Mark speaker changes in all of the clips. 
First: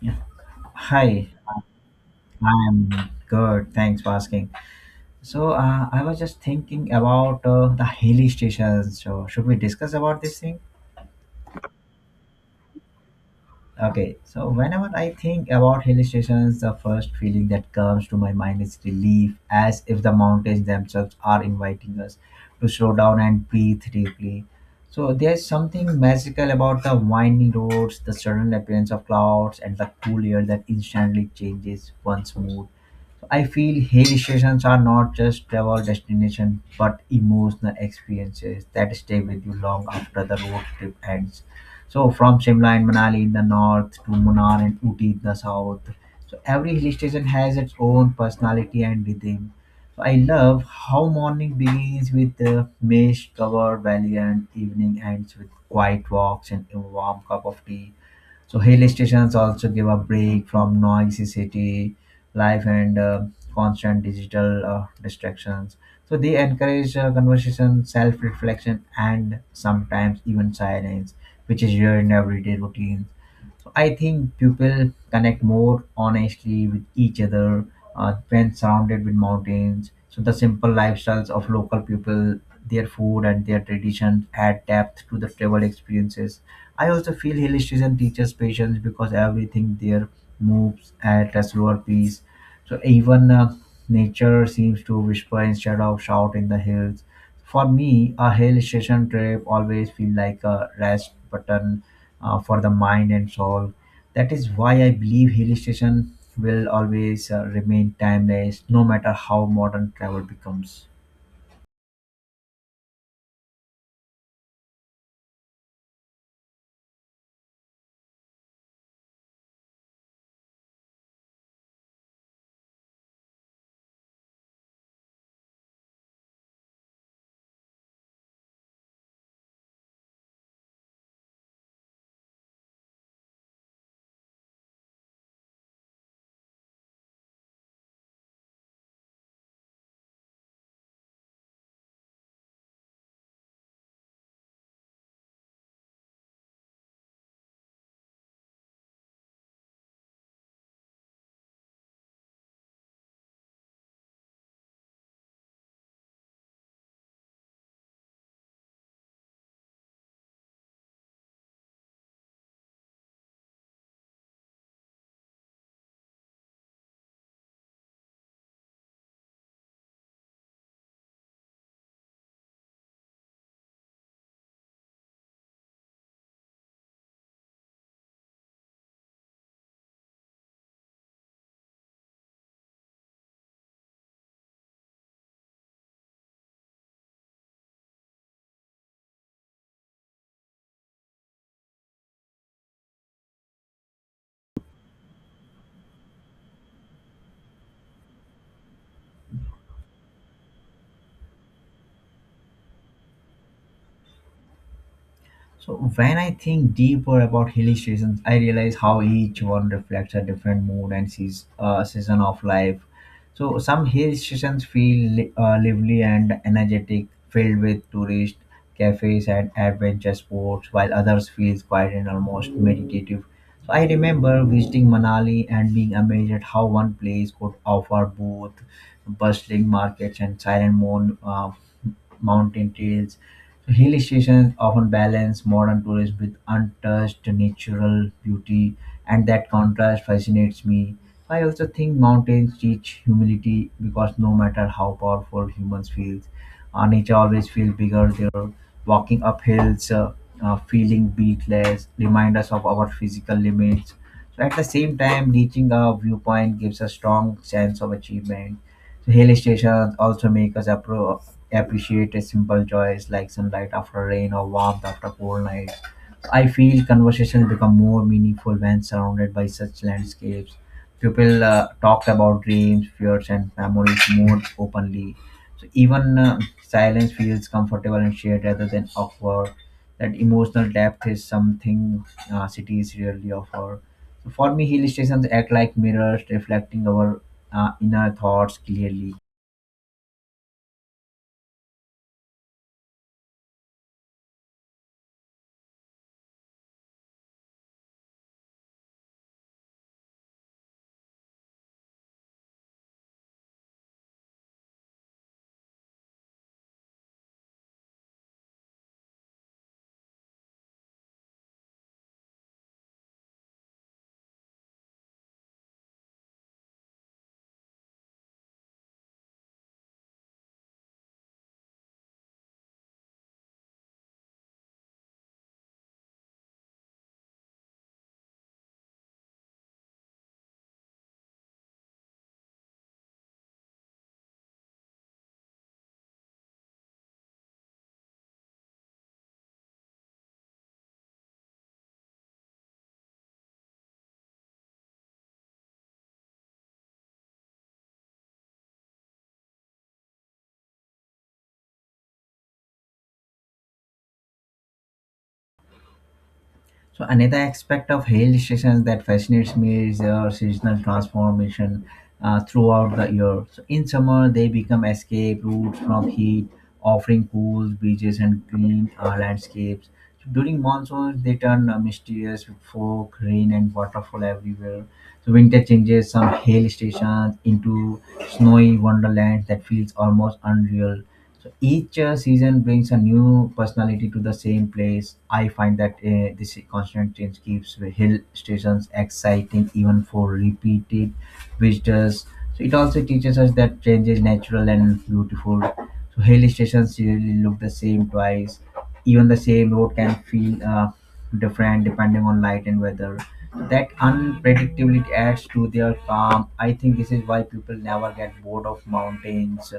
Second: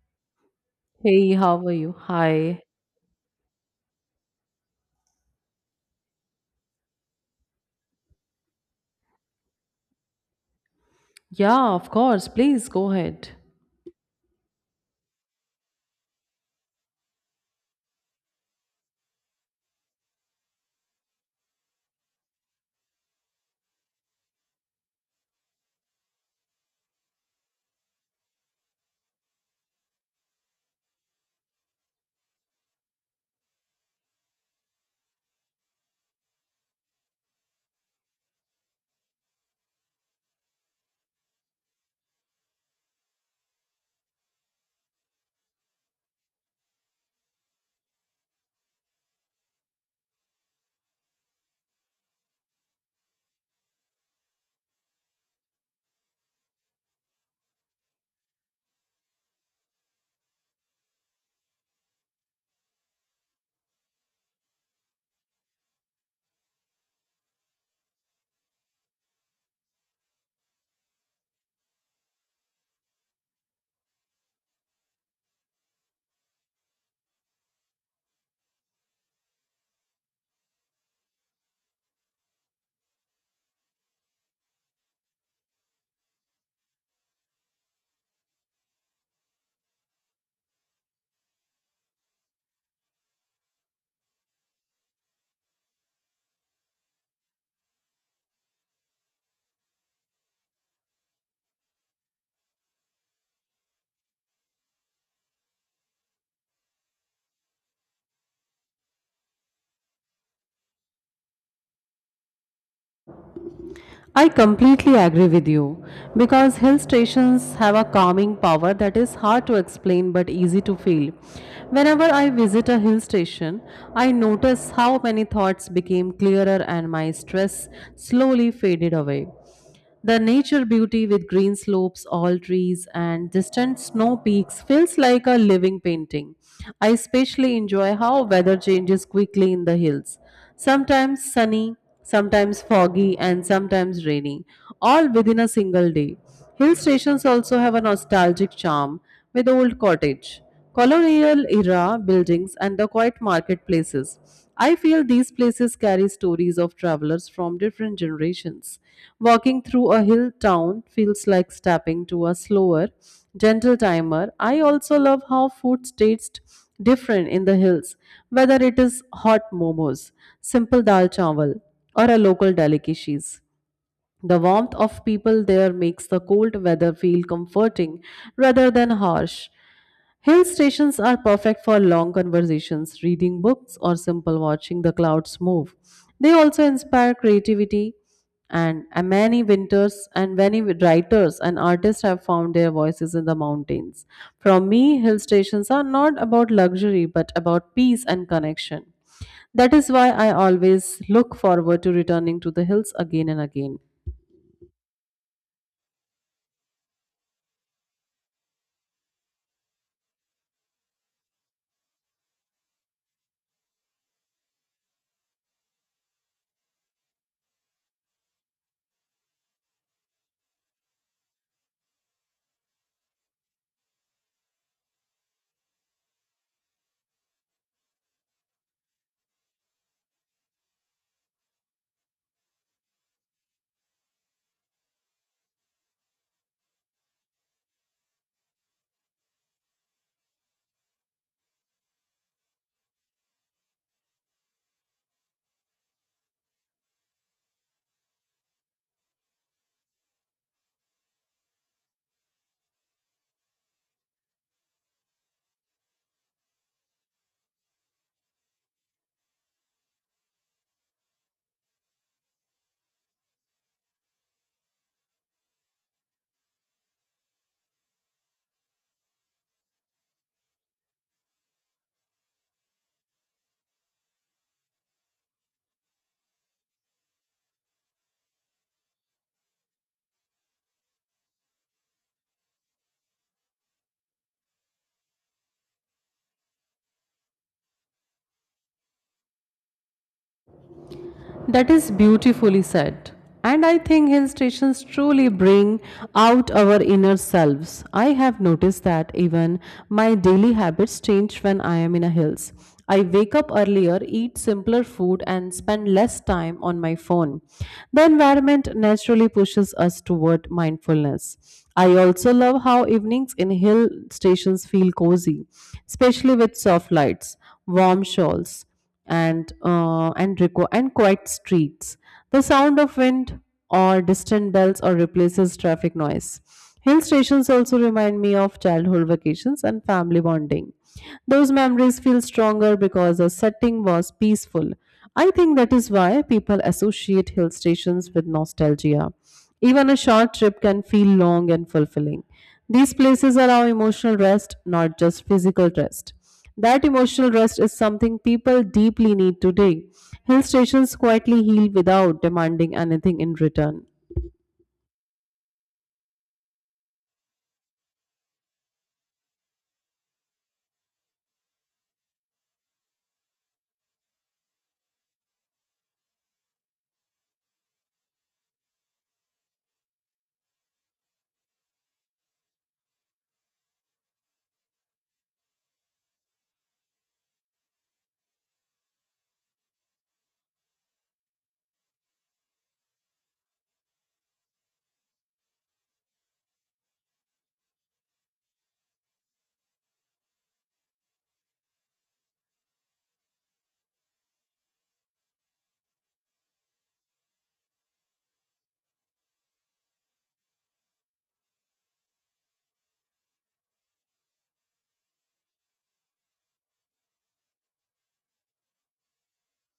Speaker 1: Yeah. Hi,
Speaker 2: Hey, how are you? Hi.
Speaker 1: I'm good. Thanks for asking. So I was just thinking about the hilly stations. So should we discuss about this thing?
Speaker 2: Yeah, of course. Please go ahead.
Speaker 1: Okay. So whenever I think about hilly stations, the first feeling that comes to my mind is relief, as if the mountains themselves are inviting us to slow down and breathe deeply. So there's something magical about the winding roads, the sudden appearance of clouds, and the cool air that instantly changes one's mood. I feel hill stations are not just travel destinations but emotional experiences that stay with you long after the road trip ends. So from Shimla and Manali in the north to Munnar and Uti in the south. So every hill station has its own personality and rhythm. So I love how morning begins with the mist covered valley and evening ends with quiet walks and a warm cup of tea. So hill stations also give a break from noisy city life and constant digital distractions. So they encourage conversation, self-reflection, and sometimes even silence, which is rare in everyday routines. So I think people connect more honestly with each other when surrounded with mountains. So the simple lifestyles of local people, their food and their traditions add depth to the travel experiences. I also feel hill station teaches patience because everything there moves at a slower pace. So even nature seems to whisper instead of shout in the hills. For me, a hill station trip always feels like a rest button for the mind and soul. That is why I believe hill station will always remain timeless, no matter how modern travel becomes.
Speaker 2: I completely agree with you because hill stations have a calming power that is hard to explain but easy to feel. Whenever I visit a hill station, I notice how many thoughts became clearer and my stress slowly faded away. The nature beauty with green slopes, all trees, and distant snow peaks feels like a living painting. I especially enjoy how weather changes quickly in the hills. Sometimes sunny, sometimes foggy, and sometimes rainy, all within a single day. Hill stations also have a nostalgic charm with old cottage, colonial era buildings, and the quiet marketplaces. I feel these places carry stories of travelers from different generations. Walking through a hill town feels like stepping to a slower, gentle timer. I also love how food tastes different in the hills, whether it is hot momos, simple dal chawal, or a local delicacies. The warmth of people there makes the cold weather feel comforting rather than harsh. Hill stations are perfect for long conversations, reading books, or simple watching the clouds move. They also inspire creativity, and many winters and many writers and artists have found their voices in the mountains. For me, hill stations are not about luxury but about peace and connection. That is why I always look forward to returning to the hills again and again.
Speaker 1: So when I think deeper about hill stations, I realize how each one reflects a different mood and sees season of life. So some hill stations feel lively and energetic, filled with tourists, cafes, and adventure sports, while others feel quiet and almost meditative. So I remember visiting Manali and being amazed at how one place could offer both bustling markets and silent mountain trails. So, hill stations often balance modern tourism with untouched natural beauty, and that contrast fascinates me. I also think mountains teach humility because no matter how powerful humans feel, nature always feels bigger there. Walking up hills, feeling beatless, remind us of our physical limits. So at the same time, reaching a viewpoint gives a strong sense of achievement. So, hill stations also make us appreciate a simple joys like sunlight after rain or warmth after cold nights. I feel conversations become more meaningful when surrounded by such landscapes. People talk about dreams, fears, and memories more openly. So even silence feels comfortable and shared rather than awkward. That emotional depth is something cities rarely offer. So for me, hill stations act like mirrors, reflecting our inner thoughts clearly.
Speaker 2: That is beautifully said. And I think hill stations truly bring out our inner selves. I have noticed that even my daily habits change when I am in a hills. I wake up earlier, eat simpler food, and spend less time on my phone. The environment naturally pushes us toward mindfulness. I also love how evenings in hill stations feel cozy, especially with soft lights, warm shawls and quiet streets. The sound of wind or distant bells or replaces traffic noise. Hill stations also remind me of childhood vacations and family bonding. Those memories feel stronger because the setting was peaceful. I think that is why people associate hill stations with nostalgia. Even a short trip can feel long and fulfilling. These places allow emotional rest, not just physical rest. That emotional rest is something people deeply need today. Hill stations quietly heal without demanding anything in return.
Speaker 1: So another aspect of hill stations that fascinates me is their seasonal transformation throughout the year. So in summer, they become escape routes from heat, offering pools, beaches, and green landscapes. So, during monsoons, they turn mysterious with fog, rain, and waterfall everywhere. So winter changes some hill stations into snowy wonderlands that feels almost unreal. So each season brings a new personality to the same place. I find that this constant change keeps the hill stations exciting even for repeated visitors. So it also teaches us that change is natural and beautiful. So hill stations really look the same twice. Even the same road can feel different depending on light and weather. That unpredictability adds to their calm. I think this is why people never get bored of mountains.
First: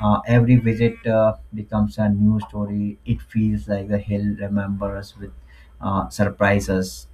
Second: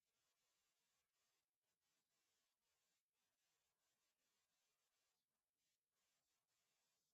Speaker 1: Every visit becomes a new story. It feels like the hill remembers with surprises.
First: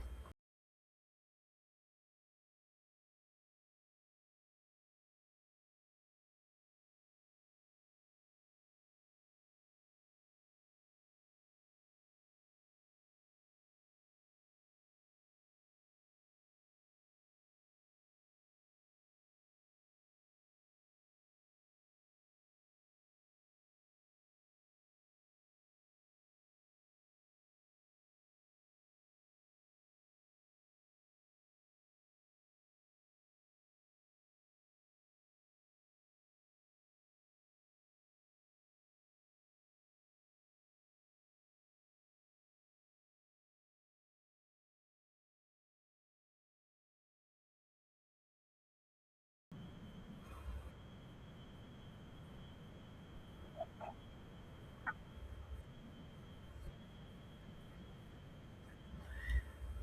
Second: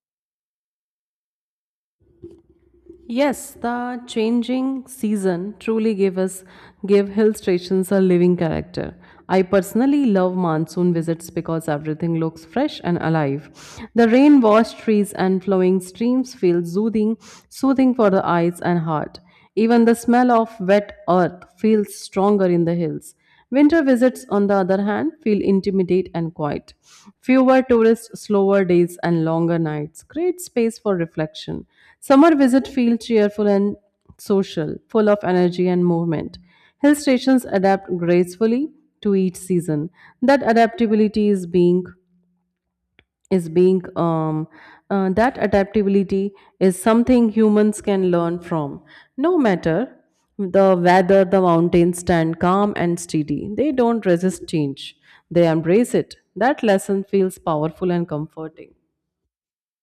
Speaker 2: Yes, the changing season truly gave hill stations a living character. I personally love monsoon visits because everything looks fresh and alive. The rain-washed trees and flowing streams feel soothing for the eyes and heart. Even the smell of wet earth feels stronger in the hills. Winter visits, on the other hand, feel intimate and quiet. Fewer tourists, slower days, and longer nights create space for reflection. Summer visits feel cheerful and social, full of energy and movement. Hill stations adapt gracefully to each season. That adaptability is being that adaptability is something humans can learn from. No matter the weather, the mountains stand calm and steady. They don't resist change, they embrace it. That lesson feels powerful and comforting.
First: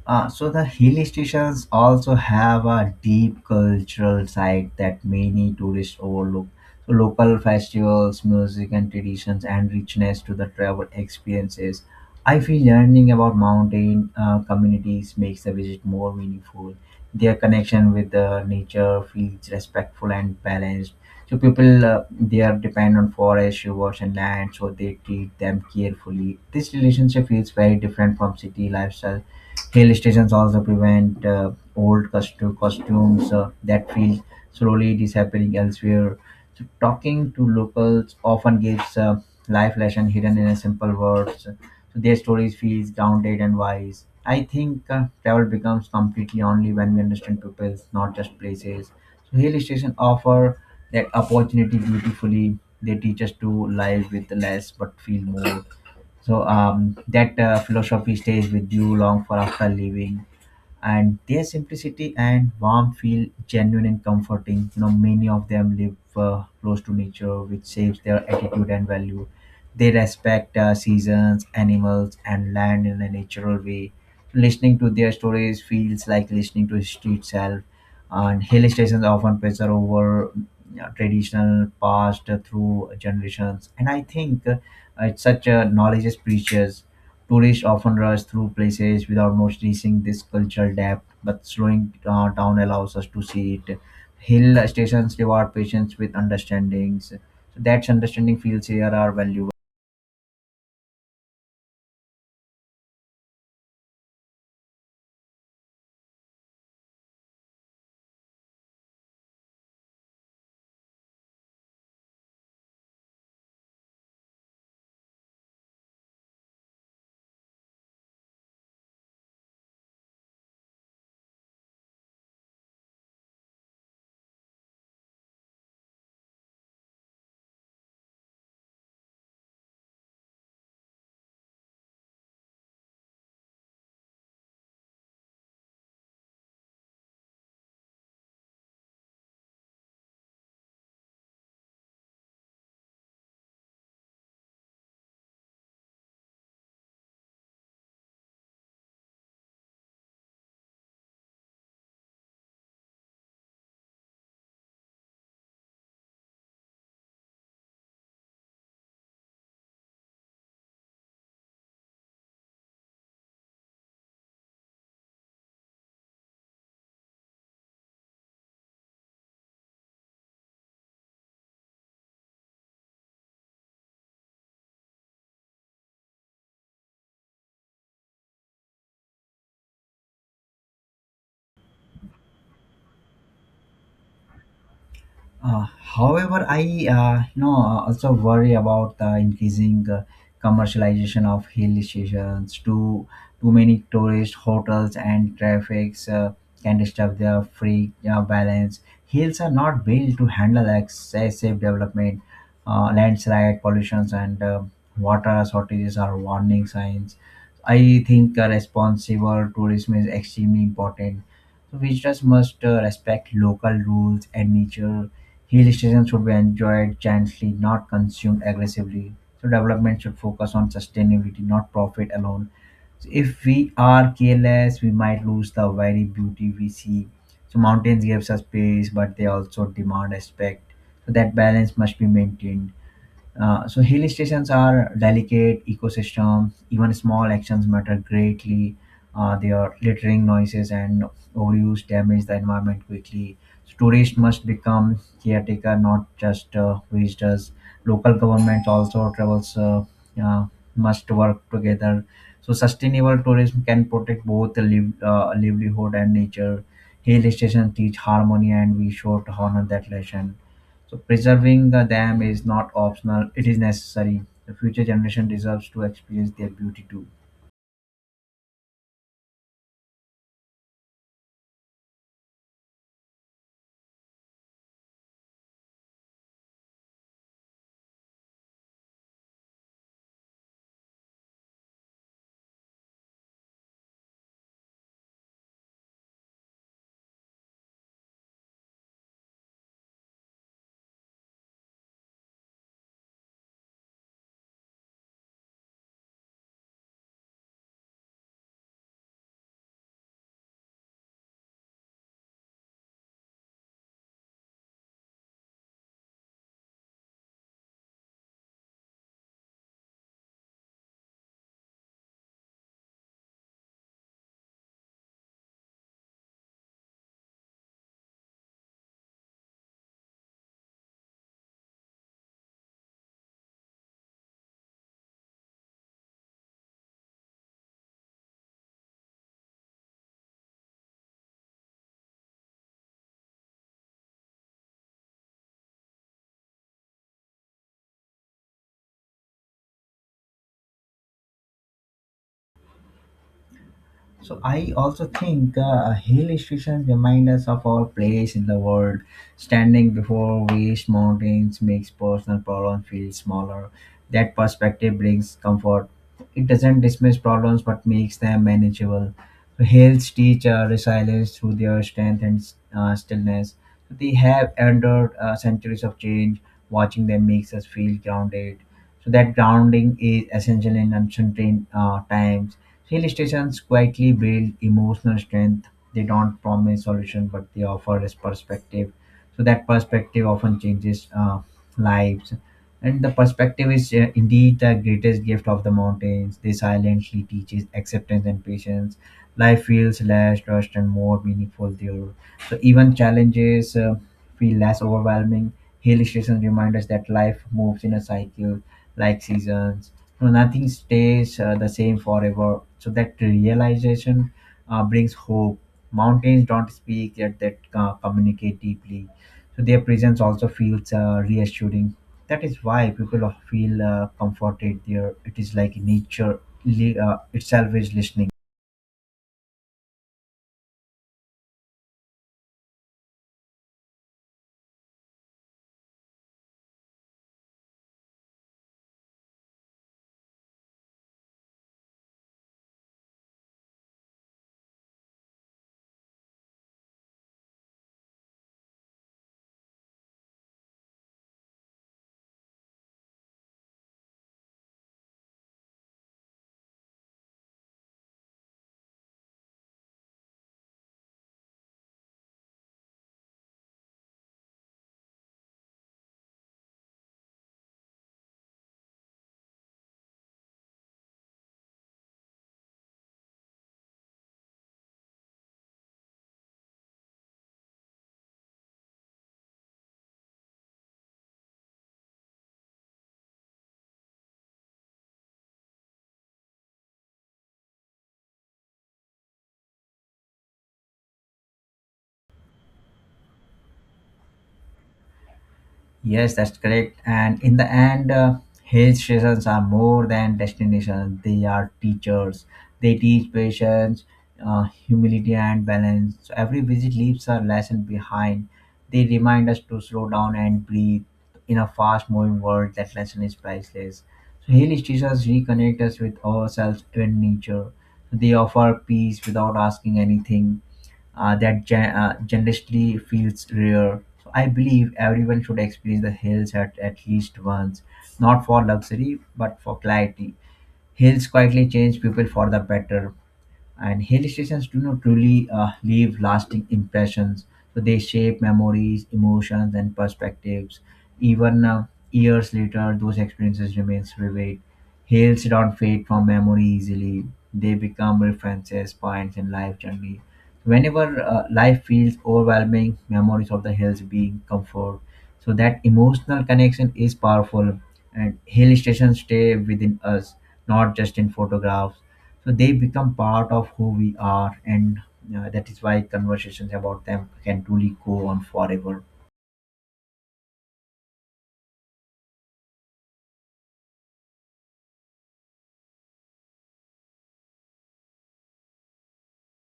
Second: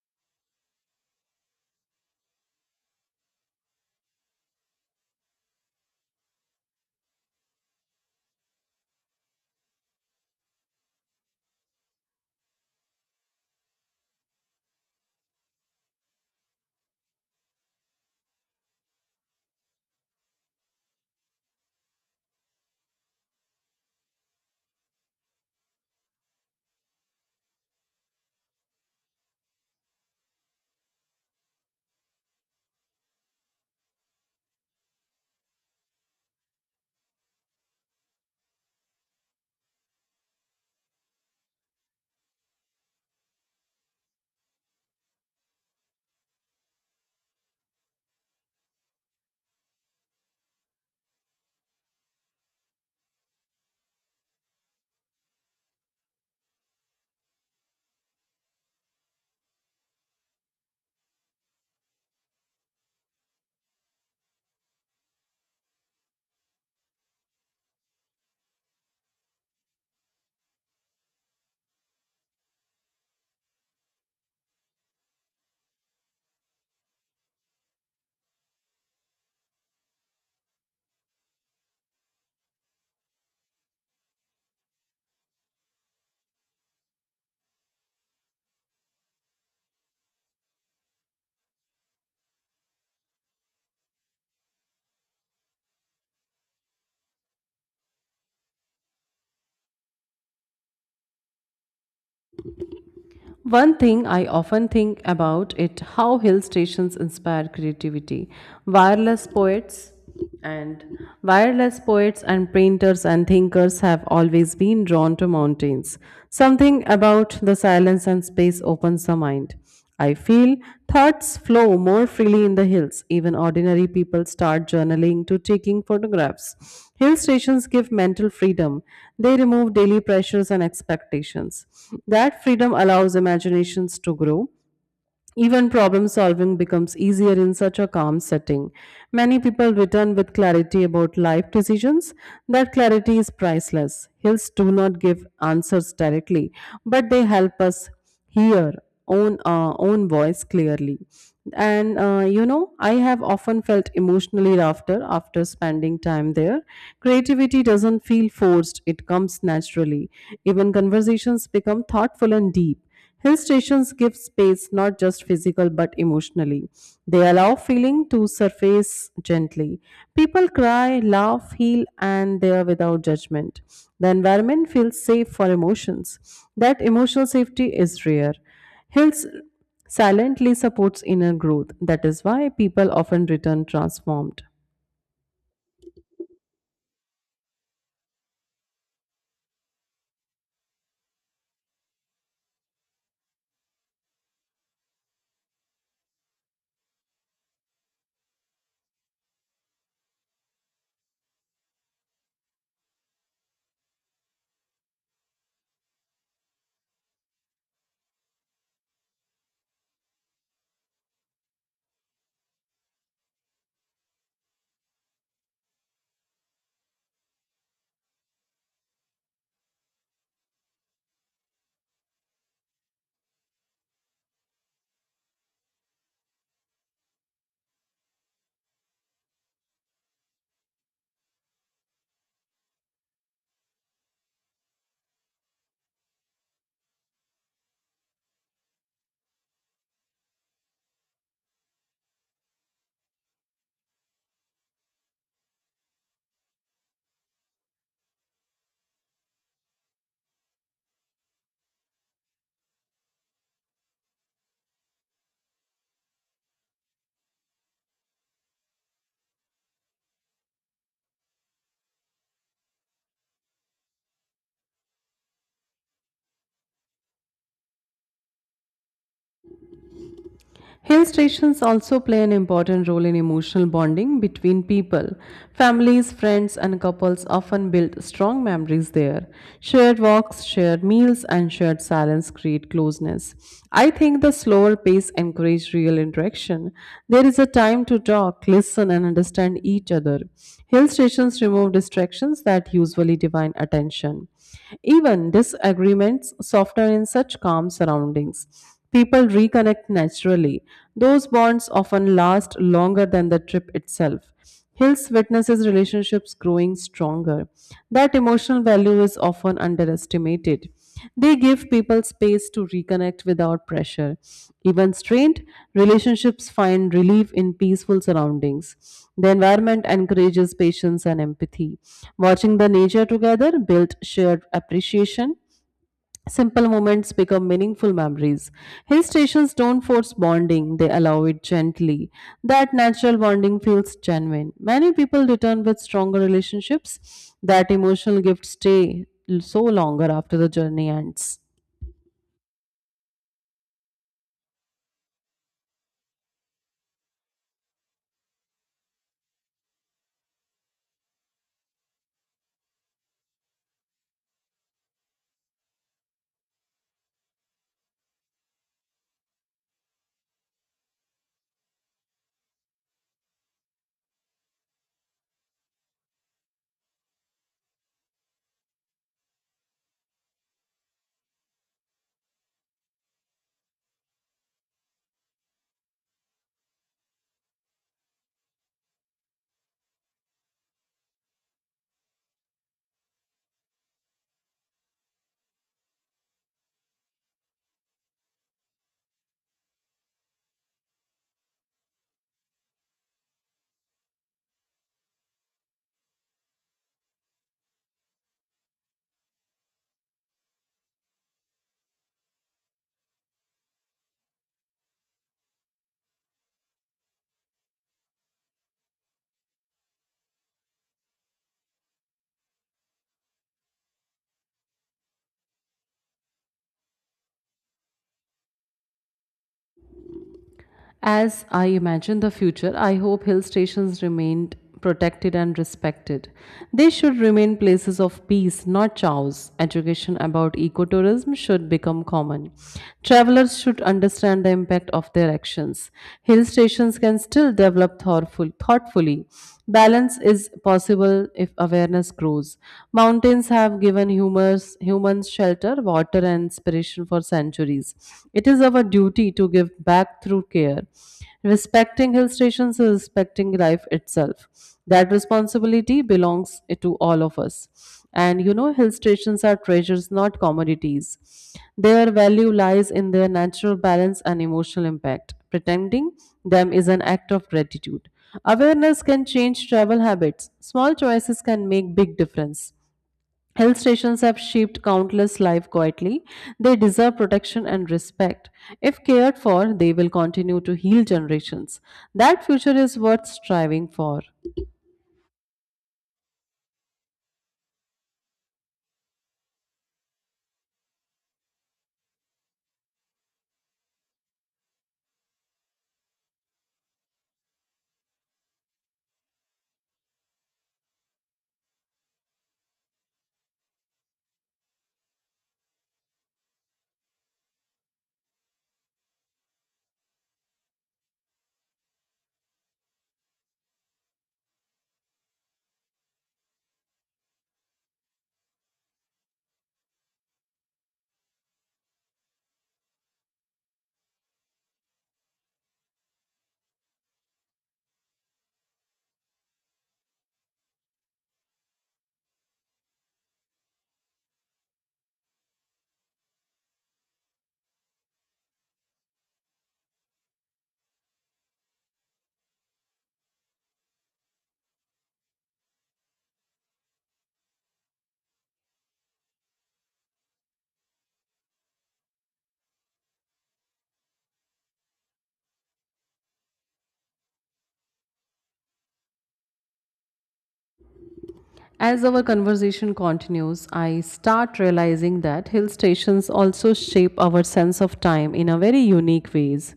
Speaker 1: So the hill stations also have a deep cultural side that many tourists overlook. So local festivals, music and traditions and richness to the travel experiences. I feel learning about mountain communities makes the visit more meaningful. Their connection with the nature feels respectful and balanced. So people they are dependent on forest, rivers and land, so they treat them carefully. This relationship feels very different from city lifestyle. Hill stations also prevent costumes that feel slowly disappearing elsewhere. So talking to locals often gives life lesson hidden in a simple words. So their stories feels grounded and wise. I think travel becomes completely only when we understand peoples, not just places. So hill station offer that opportunity beautifully. They teach us to live with less but feel more. So that philosophy stays with you long for after leaving, and their simplicity and warmth feel genuine and comforting. You know, many of them live close to nature, which shapes their attitude and value. They respect seasons, animals and land in a natural way. Listening to their stories feels like listening to history itself, and hill stations often preserve over you traditional past through generations. And I think it's such a knowledge is precious. Tourists often rush through places without noticing this cultural depth, but slowing down allows us to see it. Hill stations reward patience with understandings. So that's understanding feels here are valued.
Speaker 2: One thing I often think about it how hill stations inspire creativity. Wireless poets and Wireless poets and painters and thinkers have always been drawn to mountains. Something about the silence and space opens the mind. I feel thoughts flow more freely in the hills. Even ordinary people start journaling to taking photographs. Hill stations give mental freedom. They remove daily pressures and expectations. That freedom allows imaginations to grow. Even problem solving becomes easier in such a calm setting. Many people return with clarity about life decisions. That clarity is priceless. Hills do not give answers directly, but they help us hear own voice clearly. And I have often felt emotionally after spending time there. Creativity doesn't feel forced; it comes naturally. Even conversations become thoughtful and deep. Hill stations give space not just physical but emotionally. They allow feeling to surface gently. People cry, laugh, heal, and they are without judgment. The environment feels safe for emotions. That emotional safety is rare. Hills silently supports inner growth. That is why people often return transformed.
Speaker 1: However, I also worry about the increasing commercialization of hill stations. Too many tourist hotels and traffics can disturb their free balance. Hills are not built to handle excessive development, landslide, pollutions, and water shortages are warning signs. I think responsible tourism is extremely important. So visitors must respect local rules and nature. Hill stations should be enjoyed gently, not consumed aggressively. So development should focus on sustainability, not profit alone. So if we are careless, we might lose the very beauty we see. So mountains gives us space, but they also demand respect. So that balance must be maintained. So hill stations are delicate ecosystem. Even small actions matter greatly. Their littering noises and overuse damage the environment quickly. So tourists must become caretaker, not just visitors. Local governments also travels uh, must work together. So sustainable tourism can protect both the livelihood and nature. Hill stations teach harmony, and we should honor that lesson. So preserving the dam is not optional; it is necessary. The future generation deserves to experience their beauty too.
Speaker 2: Hill stations also play an important role in emotional bonding between people. Families, friends, and couples often build strong memories there. Shared walks, shared meals, and shared silence create closeness. I think the slower pace encourages real interaction. There is a time to talk, listen, and understand each other. Hill stations remove distractions that usually divine attention. Even disagreements soften in such calm surroundings. People reconnect naturally. Those bonds often last longer than the trip itself. Hills witnesses relationships growing stronger. That emotional value is often underestimated. They give people space to reconnect without pressure. Even strained, relationships find relief in peaceful surroundings. The environment encourages patience and empathy. Watching the nature together builds shared appreciation. Simple moments become meaningful memories. Hill stations don't force bonding, they allow it gently. That natural bonding feels genuine. Many people return with stronger relationships. That emotional gifts stay so longer after the journey ends.
Speaker 1: So I also think hill stations remind us of our place in the world. Standing before vast mountains makes personal problems feel smaller. That perspective brings comfort. It doesn't dismiss problems but makes them manageable. So hills teach resilience through their strength and stillness. So they have endured centuries of change. Watching them makes us feel grounded. So that grounding is essential in uncertain times. Hill stations quietly build emotional strength. They don't promise solution, but they offer us perspective. So that perspective often changes lives. And the perspective is indeed the greatest gift of the mountains. They silently teaches acceptance and patience. Life feels less rushed and more meaningful there. So even challenges feel less overwhelming. Hill stations remind us that life moves in a cycle like seasons. You know, nothing stays the same forever. So that realization brings hope. Mountains don't speak, yet they communicate deeply. So their presence also feels reassuring. That is why people feel comforted there. It is like nature itself is listening.
Speaker 2: As I imagine the future, I hope hill stations remained protected and respected. They should remain places of peace, not chows. Education about ecotourism should become common. Travelers should understand the impact of their actions. Hill stations can still develop thoughtfully. Balance is possible if awareness grows. Mountains have given humans shelter, water, and inspiration generation for centuries. It is our duty to give back through care. Respecting hill stations is respecting life itself. That responsibility belongs to all of us. And you know, hill stations are treasures, not commodities. Their value lies in their natural balance and emotional impact. Pretending them is an act of gratitude. Awareness can change travel habits. Small choices can make big difference. Hill stations have shaped countless lives quietly. They deserve protection and respect. If cared for, they will continue to heal generations. That future is worth striving for.
Speaker 1: Yes, that's correct. And in the end, hill stations are more than destinations. They are teachers. They teach patience, humility, and balance. So every visit leaves a lesson behind. They remind us to slow down and breathe. In a fast-moving world, that lesson is priceless. So hill stations reconnect us with ourselves and nature. They offer peace without asking anything, that generously feels rare. So I believe everyone should experience the hills at least once, not for luxury but for clarity. Hills quietly change people for the better, and hill stations do not truly leave lasting impressions. So they shape memories, emotions and perspectives. Even years later, those experiences remain vivid. Hills don't fade from memory easily. They become references points in life journey. Whenever life feels overwhelming, memories of the hills being comfort. So that emotional connection is powerful, and hill stations stay within us, not just in photographs. So they become part of who we are, and that is why conversations about them can truly go on forever.
Speaker 2: As our conversation continues, I start realizing that hill stations also shape our sense of time in a very unique ways.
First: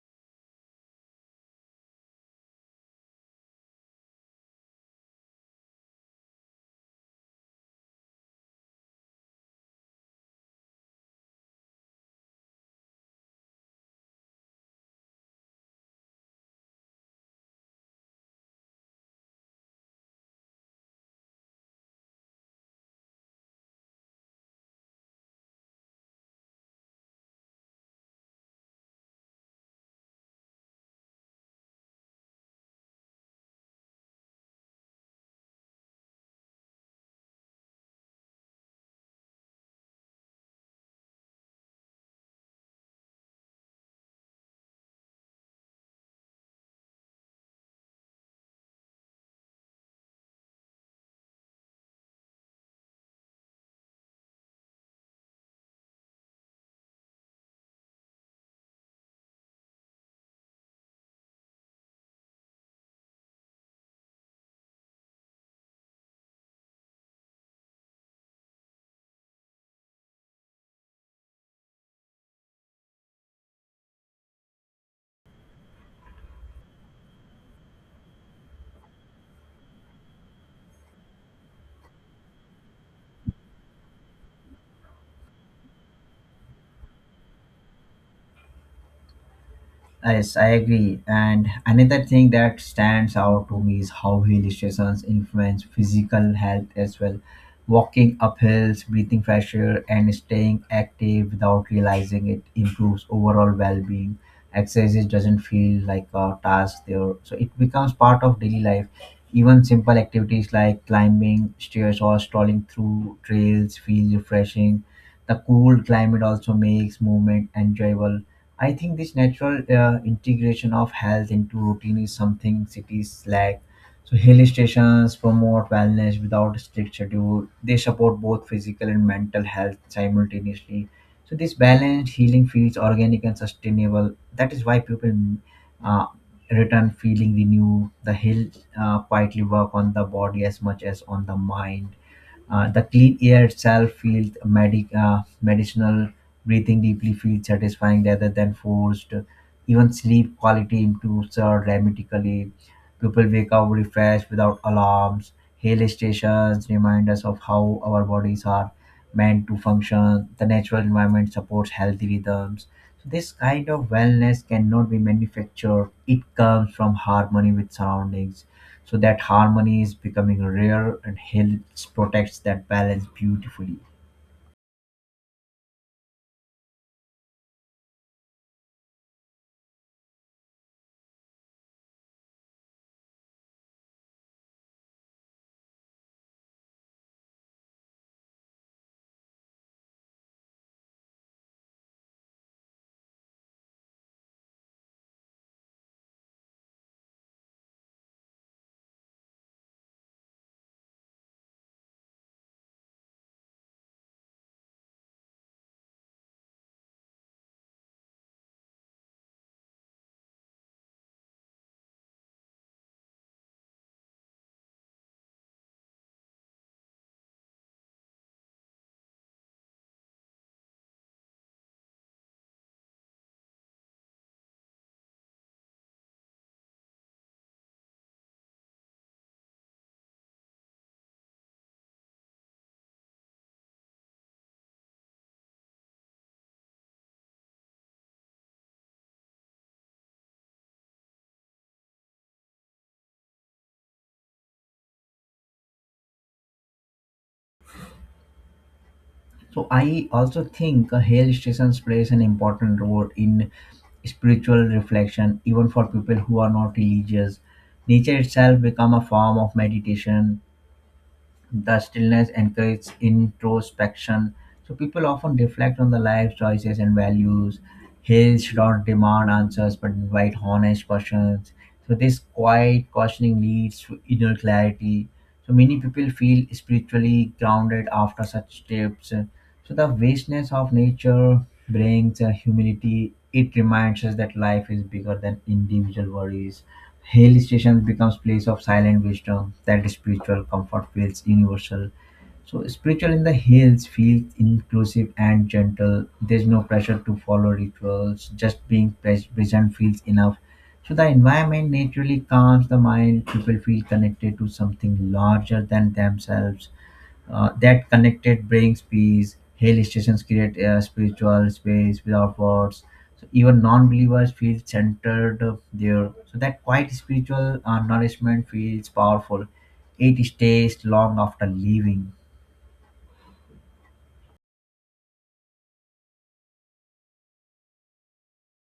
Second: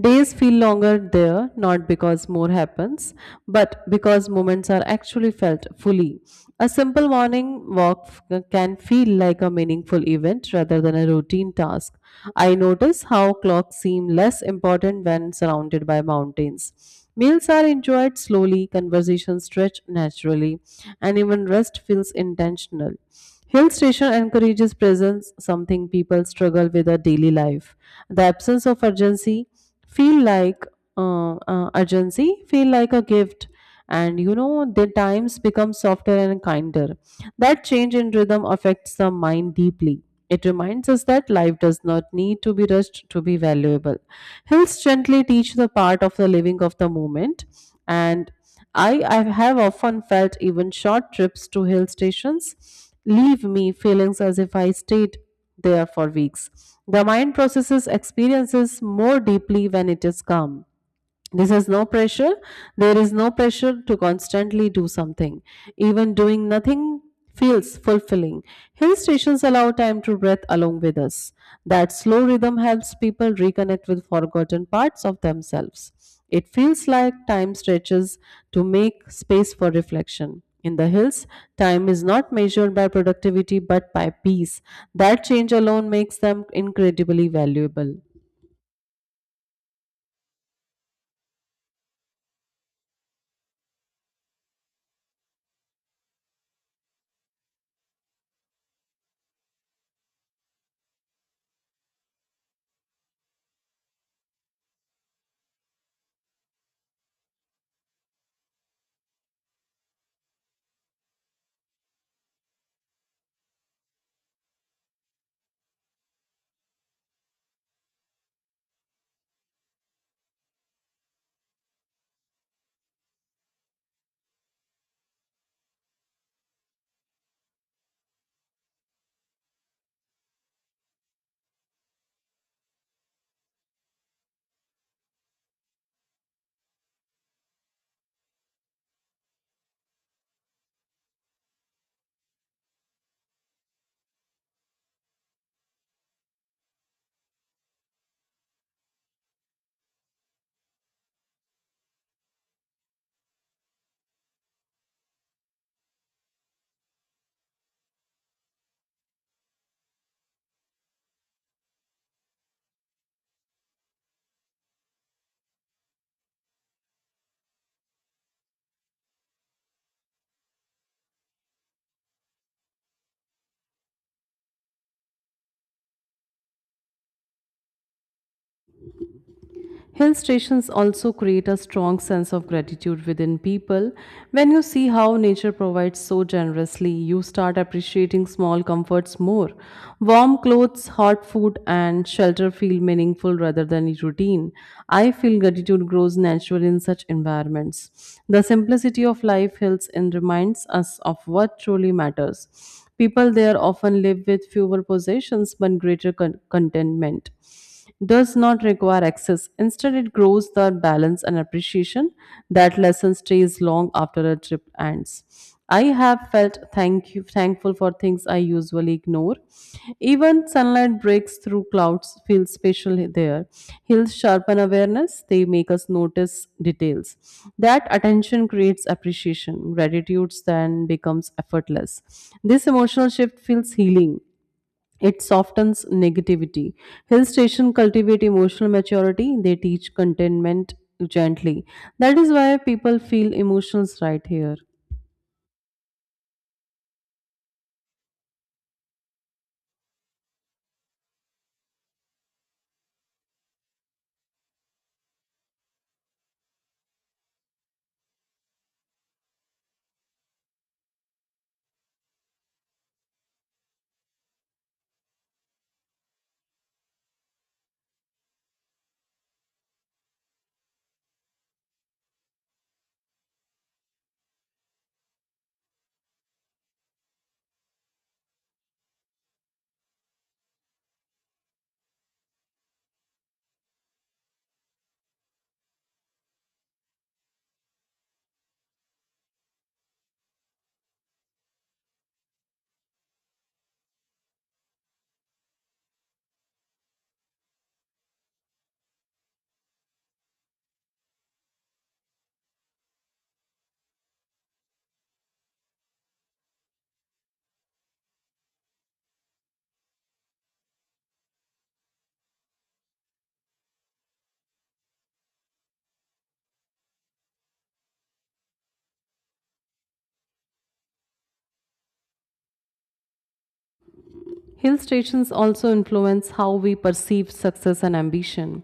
Speaker 2: Days feel longer there not because more happens, but because moments are actually felt fully. A simple morning walk can feel like a meaningful event rather than a routine task. I notice how clocks seem less important when surrounded by mountains. Meals are enjoyed slowly, conversations stretch naturally, and even rest feels intentional. Hill station encourages presence, something people struggle with a daily life. The absence of feel like urgency feel like a gift. And you know, their times become softer and kinder. That change in rhythm affects the mind deeply. It reminds us that life does not need to be rushed to be valuable. Hills gently teach the part of the living of the moment. And I have often felt even short trips to hill stations leave me feelings as if I stayed there for weeks. The mind processes experiences more deeply when it is calm. This has no pressure There is no pressure to constantly do something. Even doing nothing feels fulfilling. Hill stations allow time to breathe along with us. That slow rhythm helps people reconnect with forgotten parts of themselves. It feels like time stretches to make space for reflection. In the hills, time is not measured by productivity but by peace. That change alone makes them incredibly valuable.
Speaker 1: Yes, I agree. And another thing that stands out to me is how hill stations influence physical health as well. Walking up hills, breathing fresh air, and staying active without realizing it improves overall well being. Exercise doesn't feel like a task there, so it becomes part of daily life. Even simple activities like climbing stairs or strolling through trails feel refreshing. The cool climate also makes movement enjoyable. I think this natural integration of health into routine is something cities lack. So hill stations promote wellness without strict schedule. They support both physical and mental health simultaneously. So this balanced healing feels organic and sustainable. That is why people uh, return feeling renewed. The hill quietly work on the body as much as on the mind. The clean air itself feels medicinal, breathing deeply feels satisfying rather than forced. Even sleep quality improves dramatically. People wake up refreshed without alarms. Hill stations remind us of how our bodies are meant to function. The natural environment supports healthy rhythms. So this kind of wellness cannot be manufactured. It comes from harmony with surroundings, so that harmony is becoming rare and helps protects that balance beautifully.
Speaker 2: Hill stations also create a strong sense of gratitude within people. When you see how nature provides so generously, you start appreciating small comforts more. Warm clothes, hot food, and shelter feel meaningful rather than routine. I feel gratitude grows naturally in such environments. The simplicity of life hills and reminds us of what truly matters. People there often live with fewer possessions but greater contentment does not require access. Instead, it grows the balance and appreciation. That lesson stays long after a trip ends. I have felt thankful for things I usually ignore. Even sunlight breaks through clouds feels special there. Hills sharpen awareness, they make us notice details. That attention creates appreciation. Gratitude then becomes effortless. This emotional shift feels healing. It softens negativity. Hill stations cultivate emotional maturity, they teach contentment gently. That is why people feel emotions right here.
Speaker 1: So I also think hill stations plays an important role in spiritual reflection even for people who are not religious. Nature itself become a form of meditation. The stillness encourages introspection. So people often reflect on the life choices and values. Hills should not demand answers but invite honest questions. So this quiet questioning leads to inner clarity. So many people feel spiritually grounded after such trips. So the vastness of nature brings a humility. It reminds us that life is bigger than individual worries. Hill stations becomes place of silent wisdom, that spiritual comfort feels universal. So spiritual in the hills feels inclusive and gentle. There's no pressure to follow rituals. Just being present feels enough. So the environment naturally calms the mind. People feel connected to something larger than themselves. That connected brings peace. Hill stations create a spiritual space without words. So even non-believers feel centered there. So that quiet spiritual nourishment feels powerful. It stays long after leaving.
Speaker 2: Hill stations also influence how we perceive success and ambition.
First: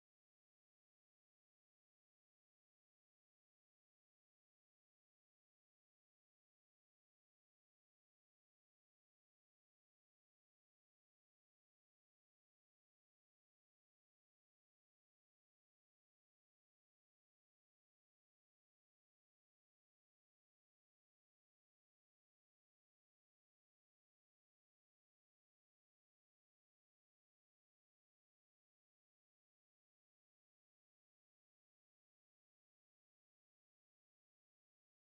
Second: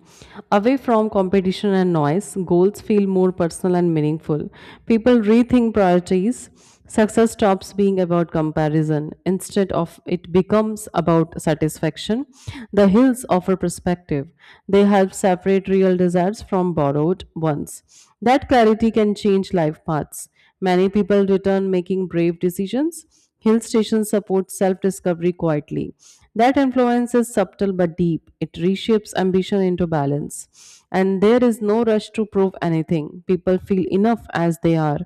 Speaker 2: Away from competition and noise, goals feel more personal and meaningful. People rethink priorities. Success stops being about comparison. Instead of it becomes about satisfaction. The hills offer perspective. They help separate real desires from borrowed ones. That clarity can change life paths. Many people return making brave decisions. Hill stations support self discovery quietly. That influence is subtle but deep. It reshapes ambition into balance. And there is no rush to prove anything. People feel enough as they are.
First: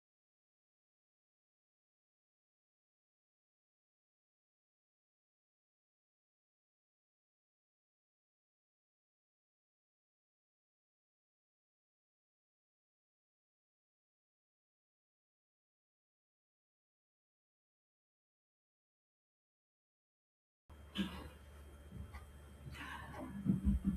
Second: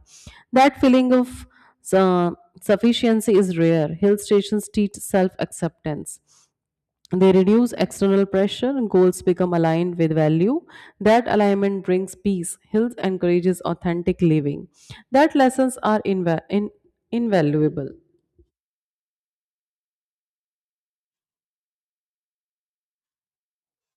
Speaker 2: That feeling of uh, sufficiency is rare. Hill stations teach self acceptance. They reduce external pressure, goals become aligned with value. That alignment brings peace. Hills encourages authentic living. That lessons are invaluable.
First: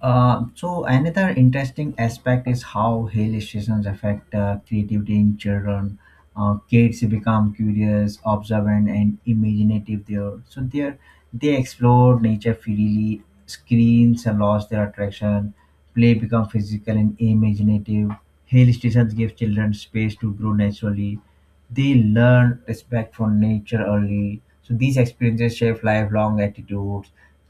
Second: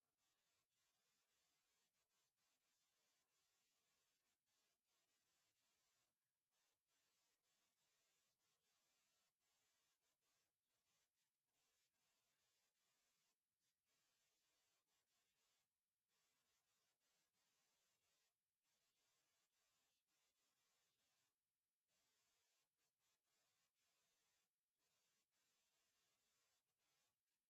Speaker 1: So another interesting aspect is how hill stations affect creativity in children. Kids become curious, observant, and imaginative there. So there, they explore nature freely. Screens lost their attraction. Play become physical and imaginative. Hill stations give children space to grow naturally. They learn respect for nature early. So these experiences shape lifelong attitudes.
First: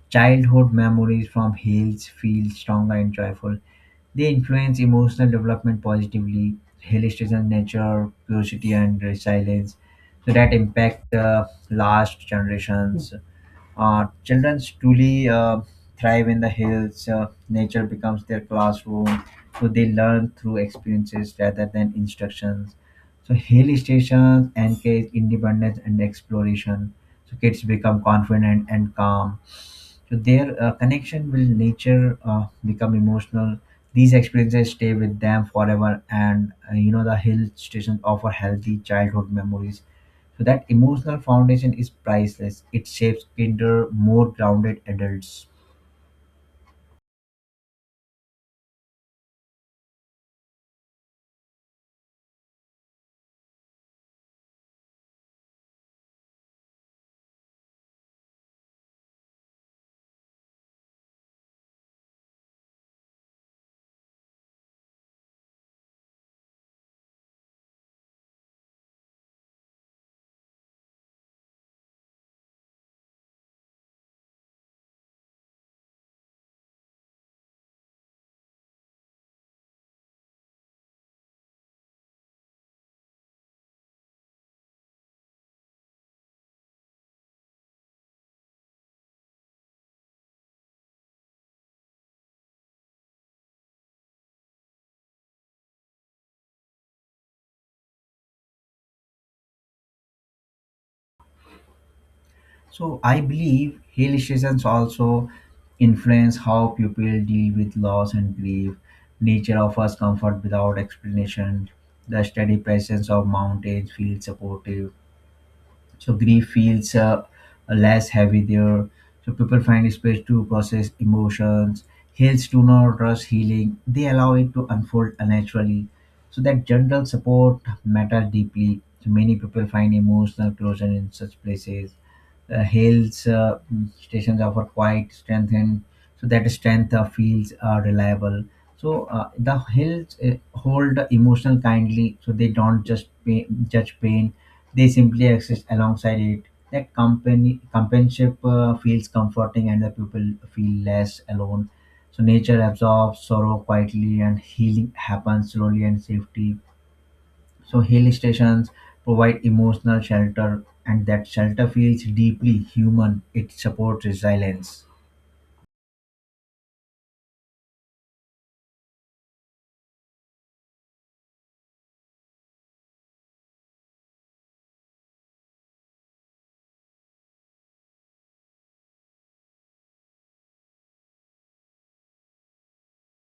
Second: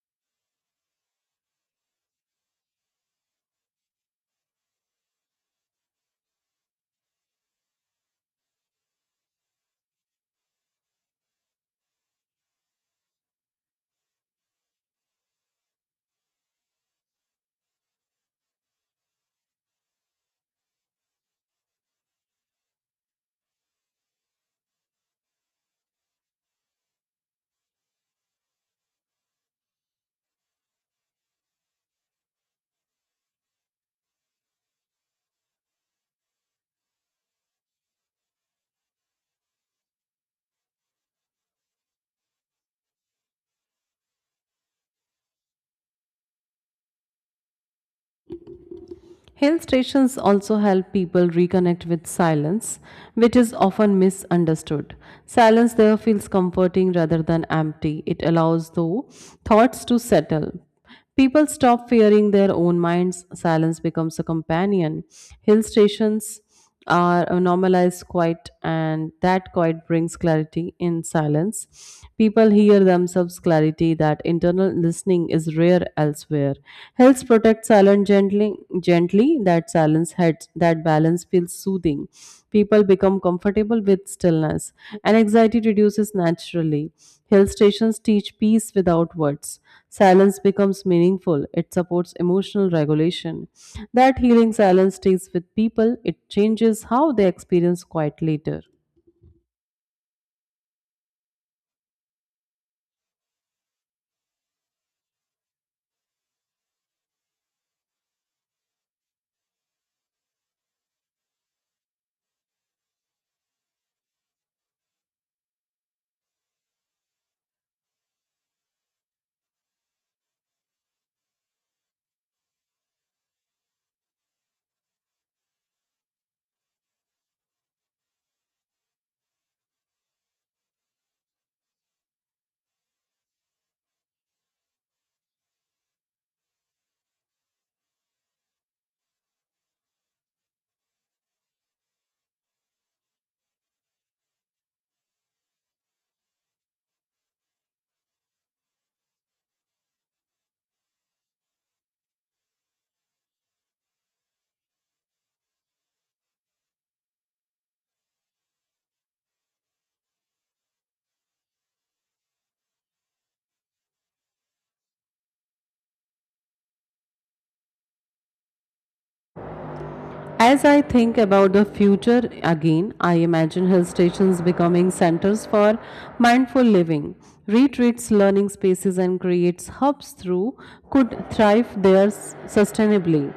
Speaker 1: Childhood memories from hills feel stronger and joyful. They influence emotional development positively. Hill Station nature, curiosity, and resilience. So that impact the last generations. Children truly thrive in the hills. Nature becomes their classroom. So they learn through experiences rather than instructions. So hill stations encourage independence and exploration. So kids become confident and calm, so their connection with nature become emotional. These experiences stay with them forever, and the hill stations offer healthy childhood memories, so that emotional foundation is priceless. It shapes kinder, more grounded adults.
Speaker 2: Hill stations also help people reconnect with silence, which is often misunderstood. Silence there feels comforting rather than empty. It allows, though, thoughts to settle. People stop fearing their own minds. Silence becomes a companion. Hill stations are a normalized quiet, and that quiet brings clarity. In silence, people hear themselves clarity. That internal listening is rare elsewhere. Helps protect silence gently. That silence heads that balance feels soothing. People become comfortable with stillness and anxiety reduces naturally. Hill stations teach peace without words. Silence becomes meaningful, it supports emotional regulation. That healing silence stays with people, it changes how they experience quiet later.
Speaker 1: So I believe hill stations also influence how people deal with loss and grief. Nature offers comfort without explanation. The steady presence of mountains feels supportive. So grief feels less heavy there. So people find space to process emotions. Heals do not rush healing, they allow it to unfold naturally. So that general support matters deeply, so many people find emotional closure in such places. Hills stations offer quite strength. And so that strength feels reliable. So the hills hold emotional kindly, so they don't just judge pain, they simply exist alongside it. That company companionship feels comforting, and the people feel less alone. So nature absorbs sorrow quietly, and healing happens slowly and safely. So hill stations provide emotional shelter, and that shelter feels deeply human. It supports resilience.
Speaker 2: As I think about the future again, I imagine hill stations becoming centers for mindful living, retreats, learning spaces, and creates hubs through could thrive there sustainably.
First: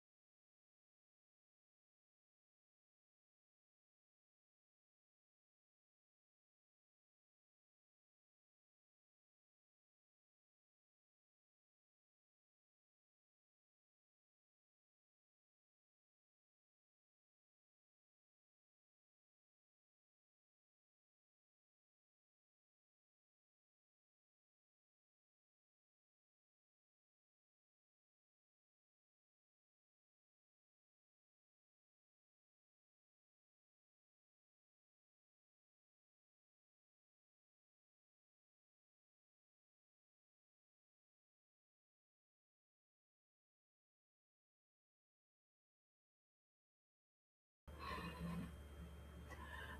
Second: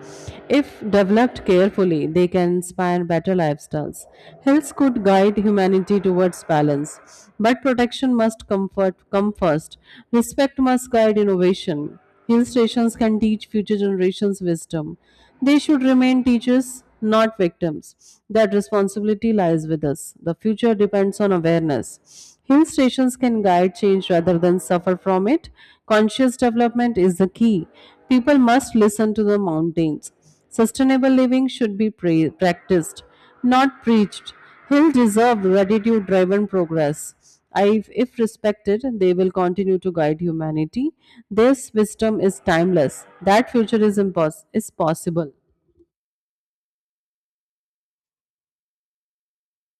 Speaker 2: If developed carefully, they can inspire better lifestyles. Hills could guide humanity towards balance, but protection must comfort come first. Respect must guide innovation. Hill stations can teach future generations wisdom. They should remain teachers, not victims. That responsibility lies with us. The future depends on awareness. Hill stations can guide change rather than suffer from it. Conscious development is the key. People must listen to the mountains. Sustainable living should be practiced, not preached. He'll deserve gratitude driven progress. I, if respected, they will continue to guide humanity. This wisdom is timeless. That future is possible.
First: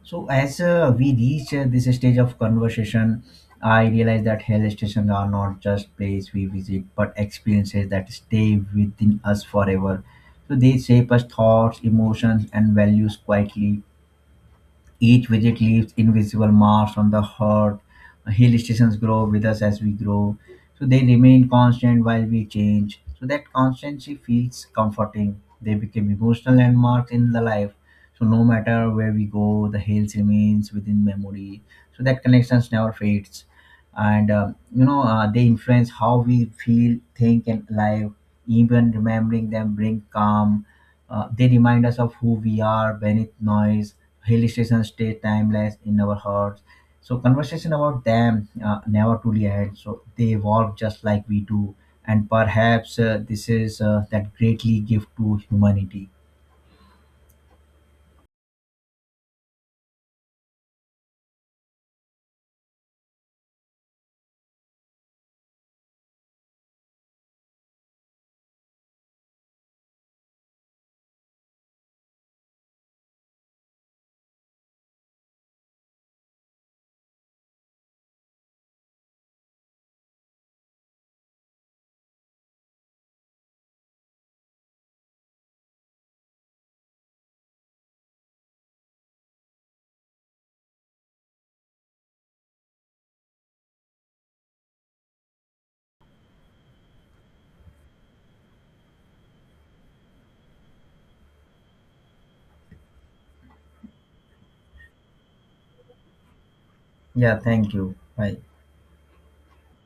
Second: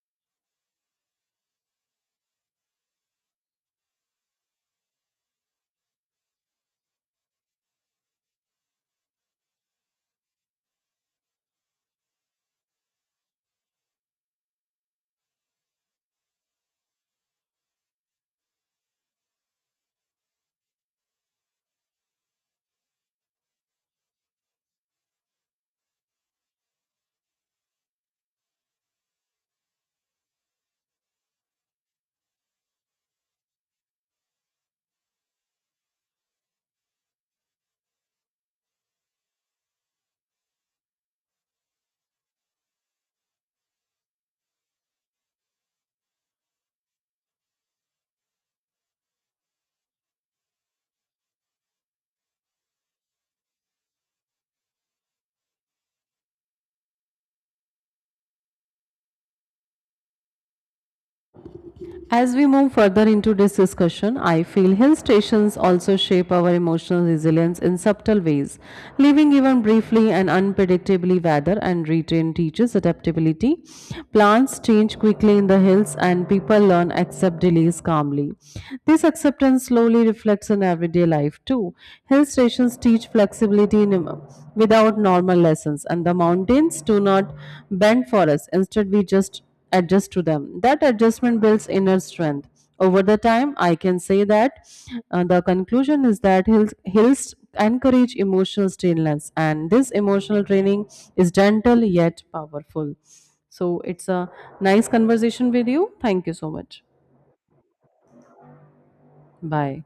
Speaker 1: So as we reach this stage of conversation, I realize that hill stations are not just place we visit, but experiences that stay within us forever. So they shape us thoughts, emotions, and values quietly. Each visit leaves invisible marks on the heart. Hill stations grow with us as we grow. So they remain constant while we change. So that constancy feels comforting. They become emotional landmarks in the life. So no matter where we go, the hills remains within memory. So that connections never fades. And they influence how we feel, think, and live. Even remembering them bring calm. They remind us of who we are beneath noise. Hill stations stay timeless in our hearts. So conversation about them never truly end. So they evolve just like we do, and perhaps this is that greatly gift to humanity.
Speaker 2: As we move further into this discussion, I feel hill stations also shape our emotional resilience in subtle ways. Living even briefly and unpredictably weather and retrain teaches adaptability. Plants change quickly in the hills and people learn accept delays calmly. This acceptance slowly reflects in everyday life too. Hill stations teach flexibility in, without normal lessons and the mountains do not bend for us. Instead we just adjust to them. That adjustment builds inner strength. Over the time, I can say that the conclusion is that hills encourage emotional stillness, and this emotional training is gentle yet powerful. So, it's a nice conversation with you. Thank you so much.
Speaker 1: Yeah, thank you. Bye.
Speaker 2: Bye.